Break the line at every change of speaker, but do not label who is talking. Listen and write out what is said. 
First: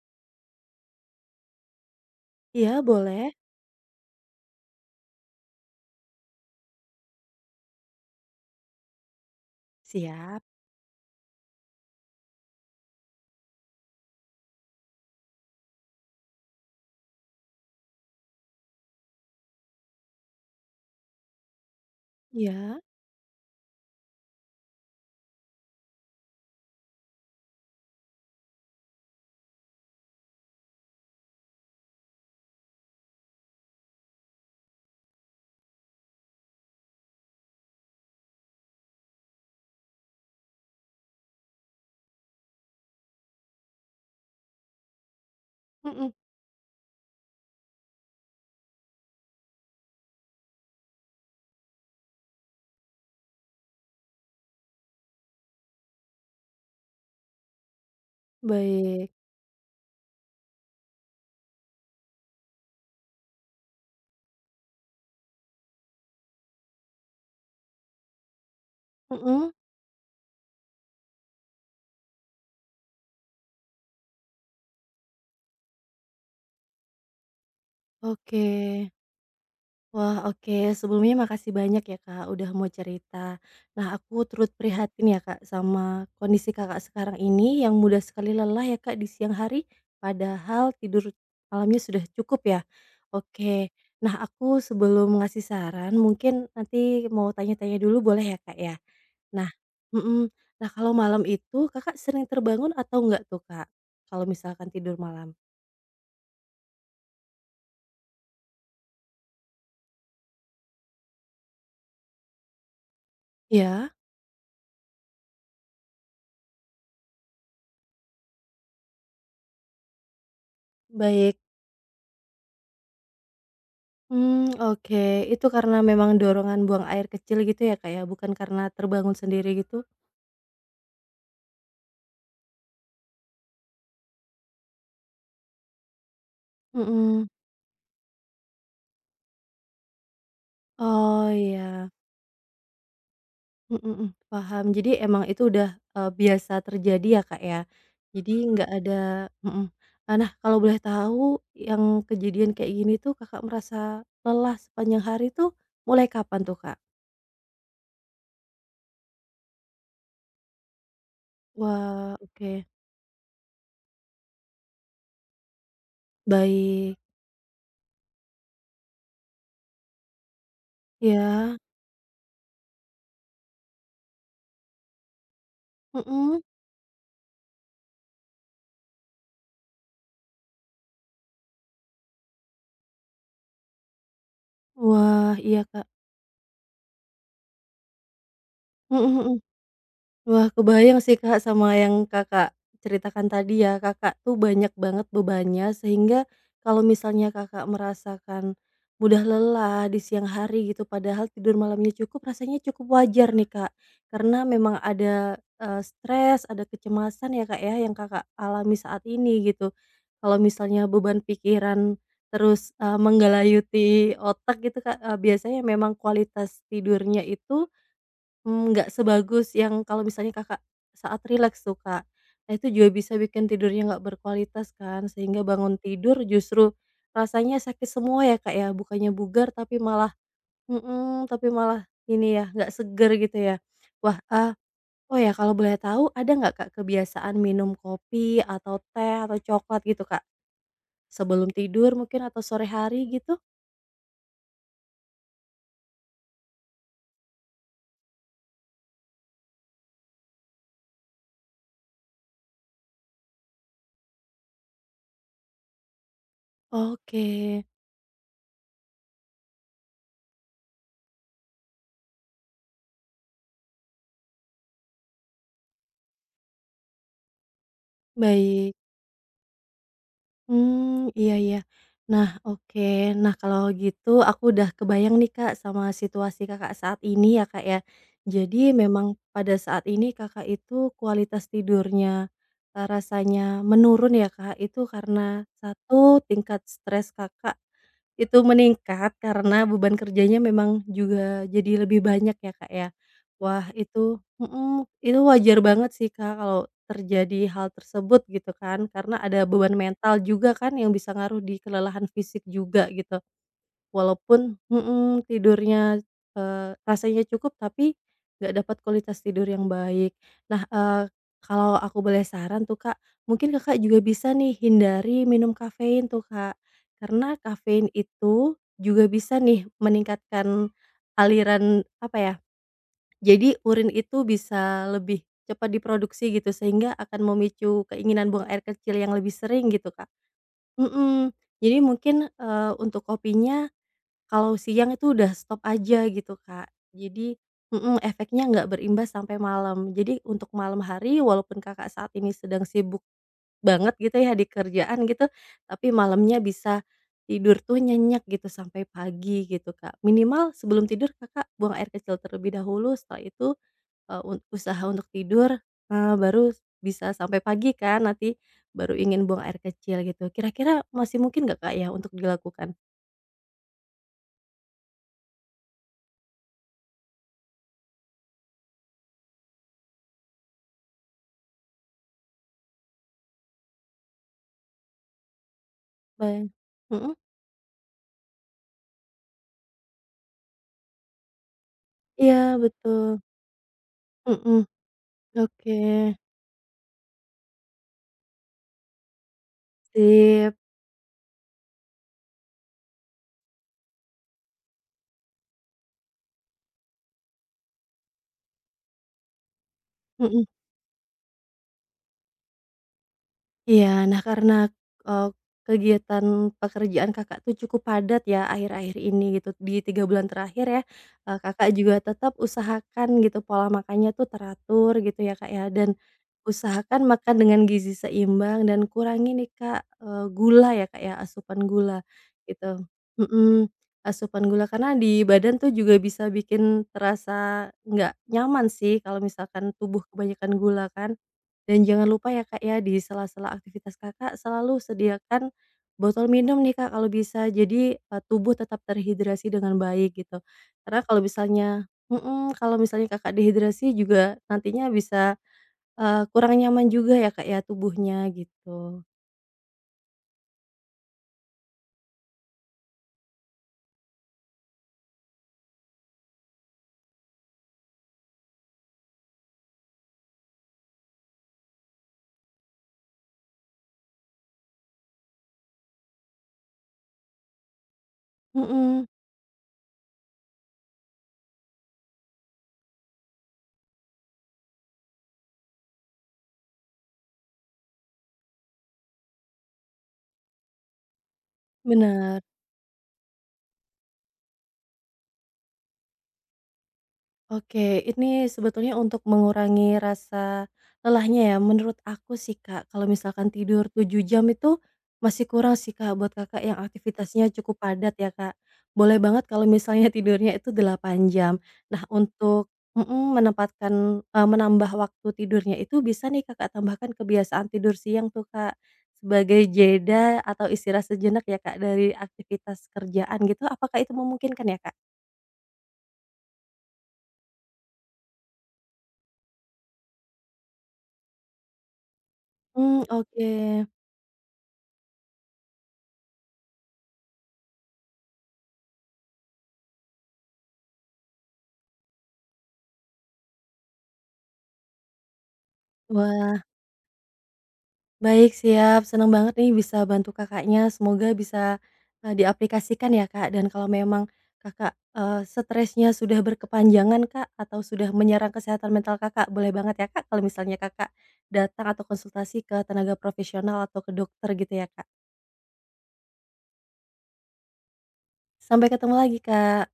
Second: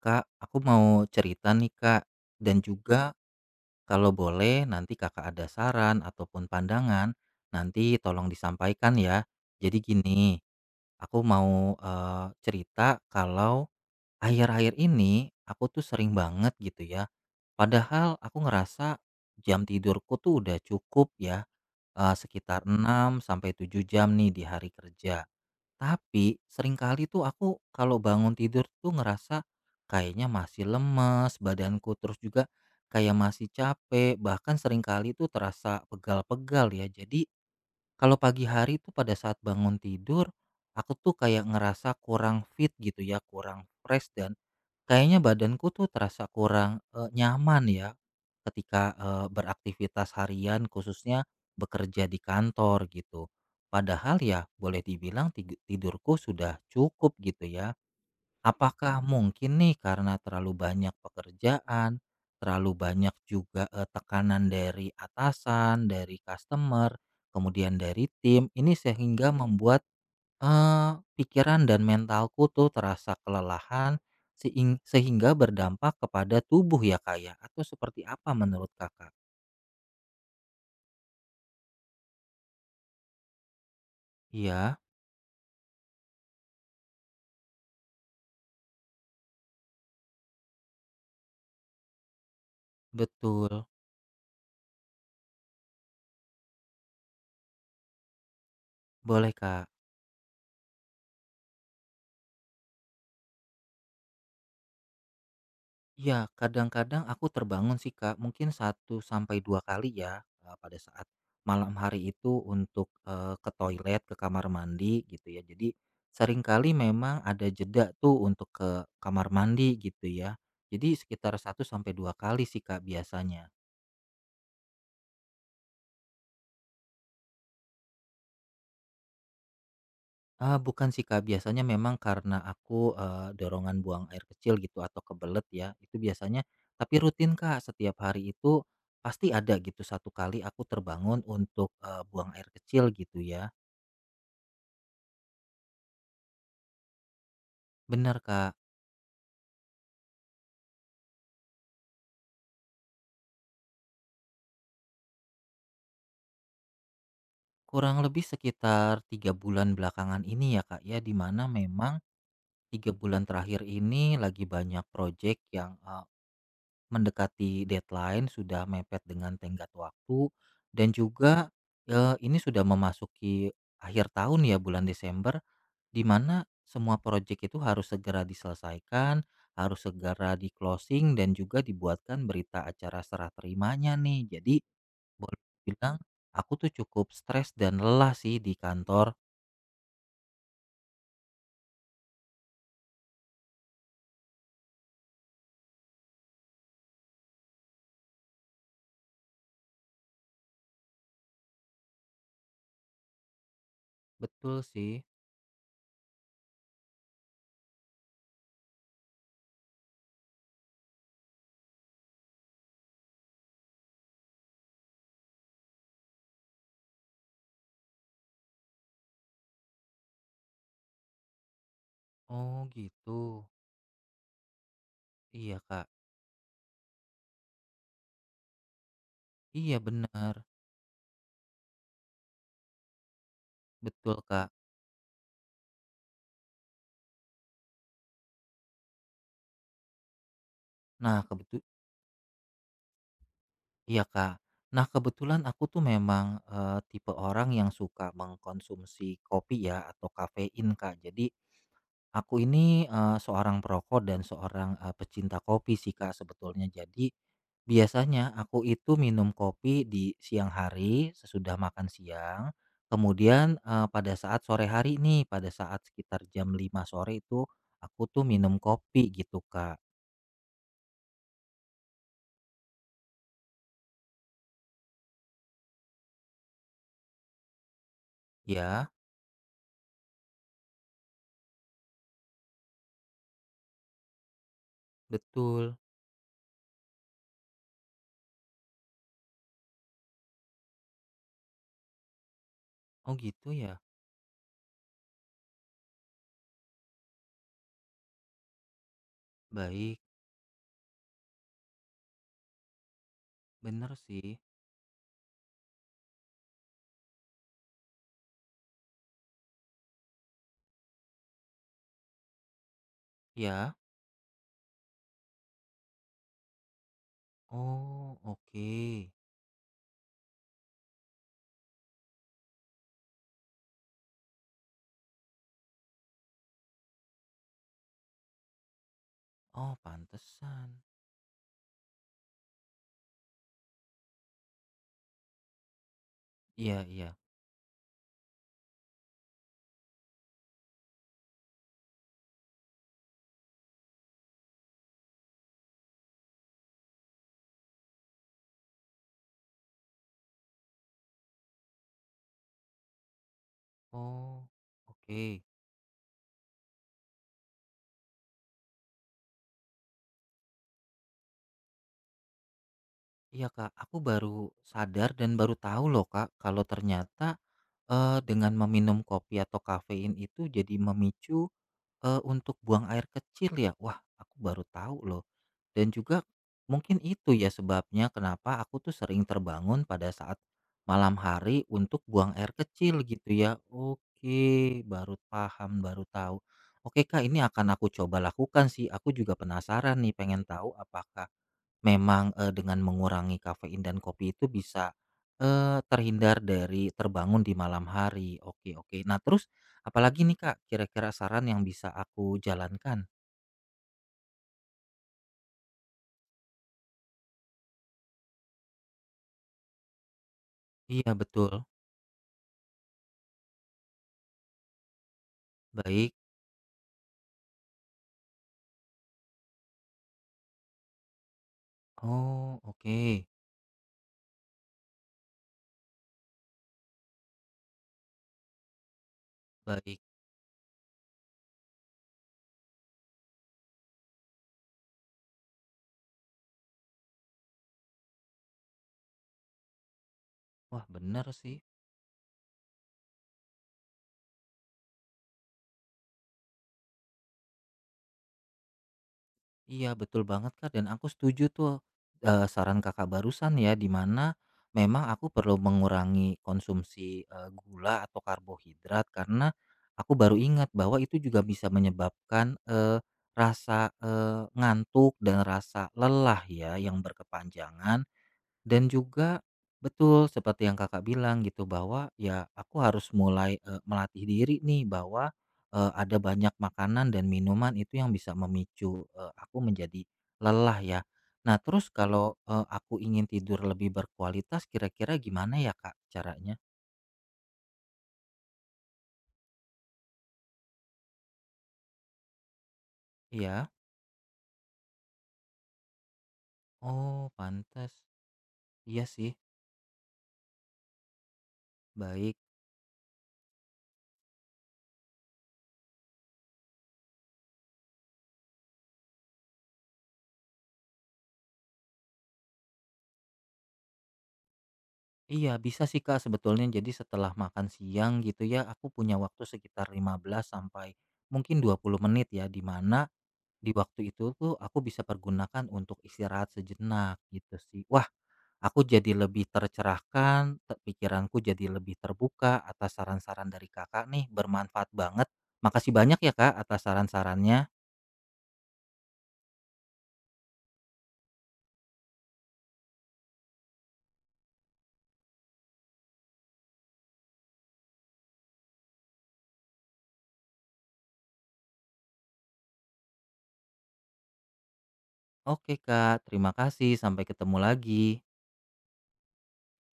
Kak, aku mau cerita nih Kak, dan
Iya
juga
boleh,
kalau boleh nanti Kakak ada saran ataupun pandangan, nanti tolong disampaikan ya. Jadi gini,
siap,
aku mau cerita kalau akhir-akhir ini aku tuh sering banget gitu ya. Padahal aku ngerasa jam tidurku tuh udah cukup ya, sekitar
iya.
6 sampai 7 jam nih di hari kerja. Tapi seringkali tuh aku kalau bangun tidur tuh ngerasa kayaknya masih lemes badanku, terus juga kayak masih capek, bahkan seringkali tuh terasa pegal-pegal ya. Jadi kalau pagi hari tuh pada saat bangun tidur, aku tuh kayak ngerasa kurang fit gitu ya, kurang fresh dan kayaknya badanku tuh
Mhm,
terasa kurang, nyaman ya ketika, beraktivitas harian khususnya bekerja di kantor gitu. Padahal ya boleh dibilang tidurku sudah cukup gitu ya. Apakah
baik,
mungkin nih karena terlalu banyak pekerjaan, terlalu banyak juga, tekanan dari atasan, dari customer, kemudian dari tim, ini sehingga
mhm,
membuat pikiran dan mentalku tuh terasa kelelahan, sehingga berdampak kepada tubuh ya, Kak, ya? Atau seperti apa
oke.
menurut Kakak?
Wah oke, sebelumnya makasih banyak ya Kak, udah mau cerita. Nah aku turut
Iya,
prihatin ya Kak, sama kondisi Kakak sekarang ini yang mudah sekali lelah ya Kak, di siang hari, padahal tidur malamnya sudah cukup ya.
betul.
Oke, nah aku sebelum ngasih saran mungkin nanti mau tanya-tanya dulu boleh ya Kak ya?
Boleh,
Nah
Kak.
mhm. Nah, kalau malam itu Kakak sering terbangun atau enggak tuh, Kak, kalau misalkan tidur malam?
Iya, kadang-kadang aku terbangun sih, Kak, mungkin 1 sampai 2 kali ya, pada saat malam hari itu untuk, ke
Ya,
toilet, ke kamar mandi gitu ya. Jadi seringkali memang ada jeda tuh untuk ke kamar mandi gitu ya. Jadi sekitar
baik.
1 sampai 2 kali sih, Kak, biasanya.
Mmm, oke. Itu karena memang dorongan buang air kecil gitu ya, Kak, ya? Bukan karena terbangun sendiri gitu?
Ah, bukan sih, Kak, biasanya memang karena aku, dorongan buang air kecil gitu atau kebelet ya, itu biasanya tapi
Mhm.
rutin, Kak, setiap hari itu pasti ada gitu 1 kali aku terbangun
Oh,
untuk,
iya.
buang air kecil gitu ya.
Mhm mhm, paham. Jadi emang itu udah, biasa terjadi ya, Kak, ya?
Bener,
Jadi
Kak,
nggak ada mhm. Ah, nah, kalau boleh tahu yang kejadian kayak gini tuh Kakak merasa lelah sepanjang hari tuh mulai kapan tuh, Kak?
kurang lebih sekitar 3 bulan belakangan ini ya, Kak, ya, di mana memang
Wah, oke.
3 bulan terakhir ini lagi banyak proyek yang,
Baik.
mendekati deadline, sudah mepet dengan tenggat waktu, dan juga,
Iya.
ini sudah memasuki akhir tahun ya, bulan Desember, di
Mhm.
mana semua proyek itu harus segera diselesaikan, harus segera di-closing, dan juga dibuatkan berita acara serah terimanya nih. Jadi
Wah,
boleh
iya, Kak.
bilang aku tuh cukup stres dan lelah sih di kantor.
Mhm mhm. Wah, kebayang sih, Kak, sama yang Kakak ceritakan tadi ya. Kakak tuh banyak banget bebannya, sehingga kalau misalnya Kakak merasakan mudah lelah di siang hari gitu, padahal tidur malamnya cukup, rasanya cukup wajar nih, Kak. Karena
Betul
memang
sih.
ada, stres, ada kecemasan ya, Kak, ya, yang Kakak alami saat ini gitu. Kalau misalnya beban pikiran terus, menggelayuti otak gitu, Kak, biasanya memang kualitas tidurnya itu Mmm, nggak sebagus yang kalau misalnya Kakak saat rileks tuh, Kak. Nah,
Oh
itu juga bisa
gitu.
bikin tidurnya nggak berkualitas kan, sehingga
Iya
bangun
Kak.
tidur justru rasanya sakit semua ya, Kak, ya, bukannya bugar tapi
Iya
malah
benar.
mhm, tapi malah ini ya, nggak seger gitu ya.
Betul
Wah,
Kak.
oh ya kalau boleh tahu ada nggak, Kak, kebiasaan minum kopi atau teh atau coklat gitu, Kak?
Nah
Sebelum
kebetu
tidur mungkin atau sore hari gitu?
Iya, Kak. Nah, kebetulan aku tuh memang, tipe orang yang suka mengkonsumsi kopi ya atau kafein, Kak. Jadi aku ini, seorang perokok dan seorang, pecinta kopi sih, Kak, sebetulnya. Jadi
Oke,
biasanya aku itu minum kopi di siang hari sesudah makan siang, kemudian, pada saat sore hari nih, pada saat sekitar jam 5 sore itu aku tuh minum
baik.
kopi gitu, Kak.
Mmm, iya iya. Nah, oke. Nah, kalau gitu aku udah kebayang nih, Kak, sama situasi Kakak saat ini ya, Kak, ya. Jadi
Ya,
memang pada saat ini Kakak itu kualitas tidurnya, rasanya menurun ya, Kak, itu karena
betul.
satu tingkat stres Kakak itu meningkat karena beban kerjanya memang juga jadi lebih banyak ya, Kak, ya?
Oh, gitu
Wah
ya?
itu mhm, itu wajar banget sih Kak, kalau terjadi hal tersebut gitu kan, karena ada beban
Baik,
mental juga kan yang bisa ngaruh di kelelahan fisik juga gitu.
bener sih.
Walaupun mhm, tidurnya, rasanya cukup tapi nggak dapat kualitas tidur yang baik. Nah, kalau aku boleh saran tuh Kak, mungkin
Ya.
Kakak juga bisa nih hindari minum kafein tuh Kak, karena kafein
Oh,
itu
oke.
juga bisa nih meningkatkan aliran, apa ya, jadi urin itu bisa lebih cepat diproduksi gitu sehingga akan memicu keinginan buang air kecil yang lebih sering
Oh,
gitu, Kak.
pantesan.
Mhm, jadi mungkin, untuk kopinya kalau siang itu udah stop aja gitu, Kak.
Iya iya.
Jadi mhm, efeknya nggak berimbas sampai malam. Jadi untuk malam hari walaupun Kakak saat ini sedang sibuk banget gitu ya di kerjaan gitu, tapi malamnya bisa tidur tuh nyenyak gitu sampai pagi gitu, Kak. Minimal sebelum tidur Kakak buang air kecil terlebih dahulu, setelah itu Eee, un
Oh,
usaha untuk
oke.
tidur, baru bisa sampai pagi kan nanti baru ingin buang air kecil gitu. Kira-kira masih mungkin nggak, Kak, ya untuk dilakukan?
Iya, Kak, aku baru sadar dan baru tahu loh, Kak, kalau ternyata, dengan meminum kopi atau kafein itu jadi memicu untuk buang air kecil ya? Wah, aku baru tahu loh. Dan juga
Bayang
mungkin
mhm,
itu ya sebabnya kenapa aku tuh sering terbangun pada saat malam hari untuk buang
iya
air kecil
betul,
gitu ya.
mhm,
Oke, baru
oke,
paham, baru tahu. Oke Kak, ini akan aku coba lakukan sih. Aku juga penasaran nih pengen
sip,
tahu apakah memang, dengan mengurangi kafein dan kopi itu bisa, terhindar dari terbangun di malam hari. Oke oke. Nah terus apalagi nih,
mhm.
Kak, kira-kira saran yang bisa aku jalankan?
Iya, nah karena, eee, kegiatan pekerjaan Kakak tuh cukup padat ya akhir-akhir ini gitu, di 3 bulan terakhir ya,
Iya betul.
Kakak juga tetap usahakan gitu pola makannya tuh teratur gitu ya, Kak, ya, dan
Baik.
usahakan makan dengan gizi seimbang dan kurangi nih, Kak, gula ya, Kak, ya, asupan gula
Oh,
gitu.
oke.
Mhm, asupan gula karena di badan tuh juga bisa bikin terasa nggak nyaman sih kalau misalkan tubuh
Baik.
kebanyakan gula kan. Dan jangan lupa ya, Kak, ya, di sela-sela aktivitas Kakak selalu sediakan botol minum nih, Kak, kalau bisa. Jadi, tubuh tetap terhidrasi dengan baik gitu.
Wah
Karena kalau
benar sih.
misalnya mhm, kalau misalnya Kakak dehidrasi juga nantinya bisa, kurang nyaman juga ya, Kak, ya, tubuhnya gitu.
Iya betul banget Kak, dan aku setuju tuh, saran Kakak barusan ya, di mana memang aku perlu mengurangi konsumsi, gula atau karbohidrat karena aku baru ingat bahwa itu juga bisa menyebabkan, rasa, ngantuk dan rasa lelah ya yang berkepanjangan dan
Mhm,
juga betul seperti yang Kakak bilang gitu bahwa ya aku harus mulai, melatih diri nih bahwa, ada banyak makanan dan minuman itu yang bisa memicu, aku menjadi lelah ya. Nah terus kalau,
bener.
aku ingin tidur lebih berkualitas kira-kira gimana ya, Kak, caranya?
Oke, ini sebetulnya untuk mengurangi rasa lelahnya ya, menurut aku sih Kak, kalau misalkan
Iya?
tidur 7 jam itu masih kurang sih Kak, buat Kakak yang
Oh
aktivitasnya cukup
pantas,
padat ya Kak.
iya
Boleh
sih,
banget kalau misalnya tidurnya itu 8 jam. Nah
baik.
untuk mhm, menempatkan, menambah waktu tidurnya itu bisa nih Kakak tambahkan kebiasaan tidur siang tuh Kak, sebagai jeda atau istirahat sejenak ya Kak, dari aktivitas kerjaan gitu, apakah itu memungkinkan ya Kak?
Iya bisa sih, Kak, sebetulnya jadi setelah makan siang gitu ya aku punya waktu sekitar 15 sampai mungkin 20 menit ya di
Hmm
mana
oke.
di waktu itu tuh aku bisa pergunakan untuk istirahat sejenak gitu sih. Wah, aku jadi lebih tercerahkan, pikiranku jadi lebih terbuka atas saran-saran dari kakak nih, bermanfaat banget. Makasih banyak ya kak
Wah.
atas saran-sarannya.
Baik, siap. Senang banget nih bisa bantu Kakaknya, semoga bisa, diaplikasikan ya, Kak, dan kalau memang Kakak, stresnya sudah berkepanjangan, Kak, atau sudah menyerang kesehatan mental Kakak, boleh banget ya, Kak, kalau misalnya Kakak datang atau konsultasi ke tenaga profesional atau ke dokter gitu ya, Kak.
Oke kak, terima kasih, sampai ketemu lagi.
Sampai ketemu lagi, Kak.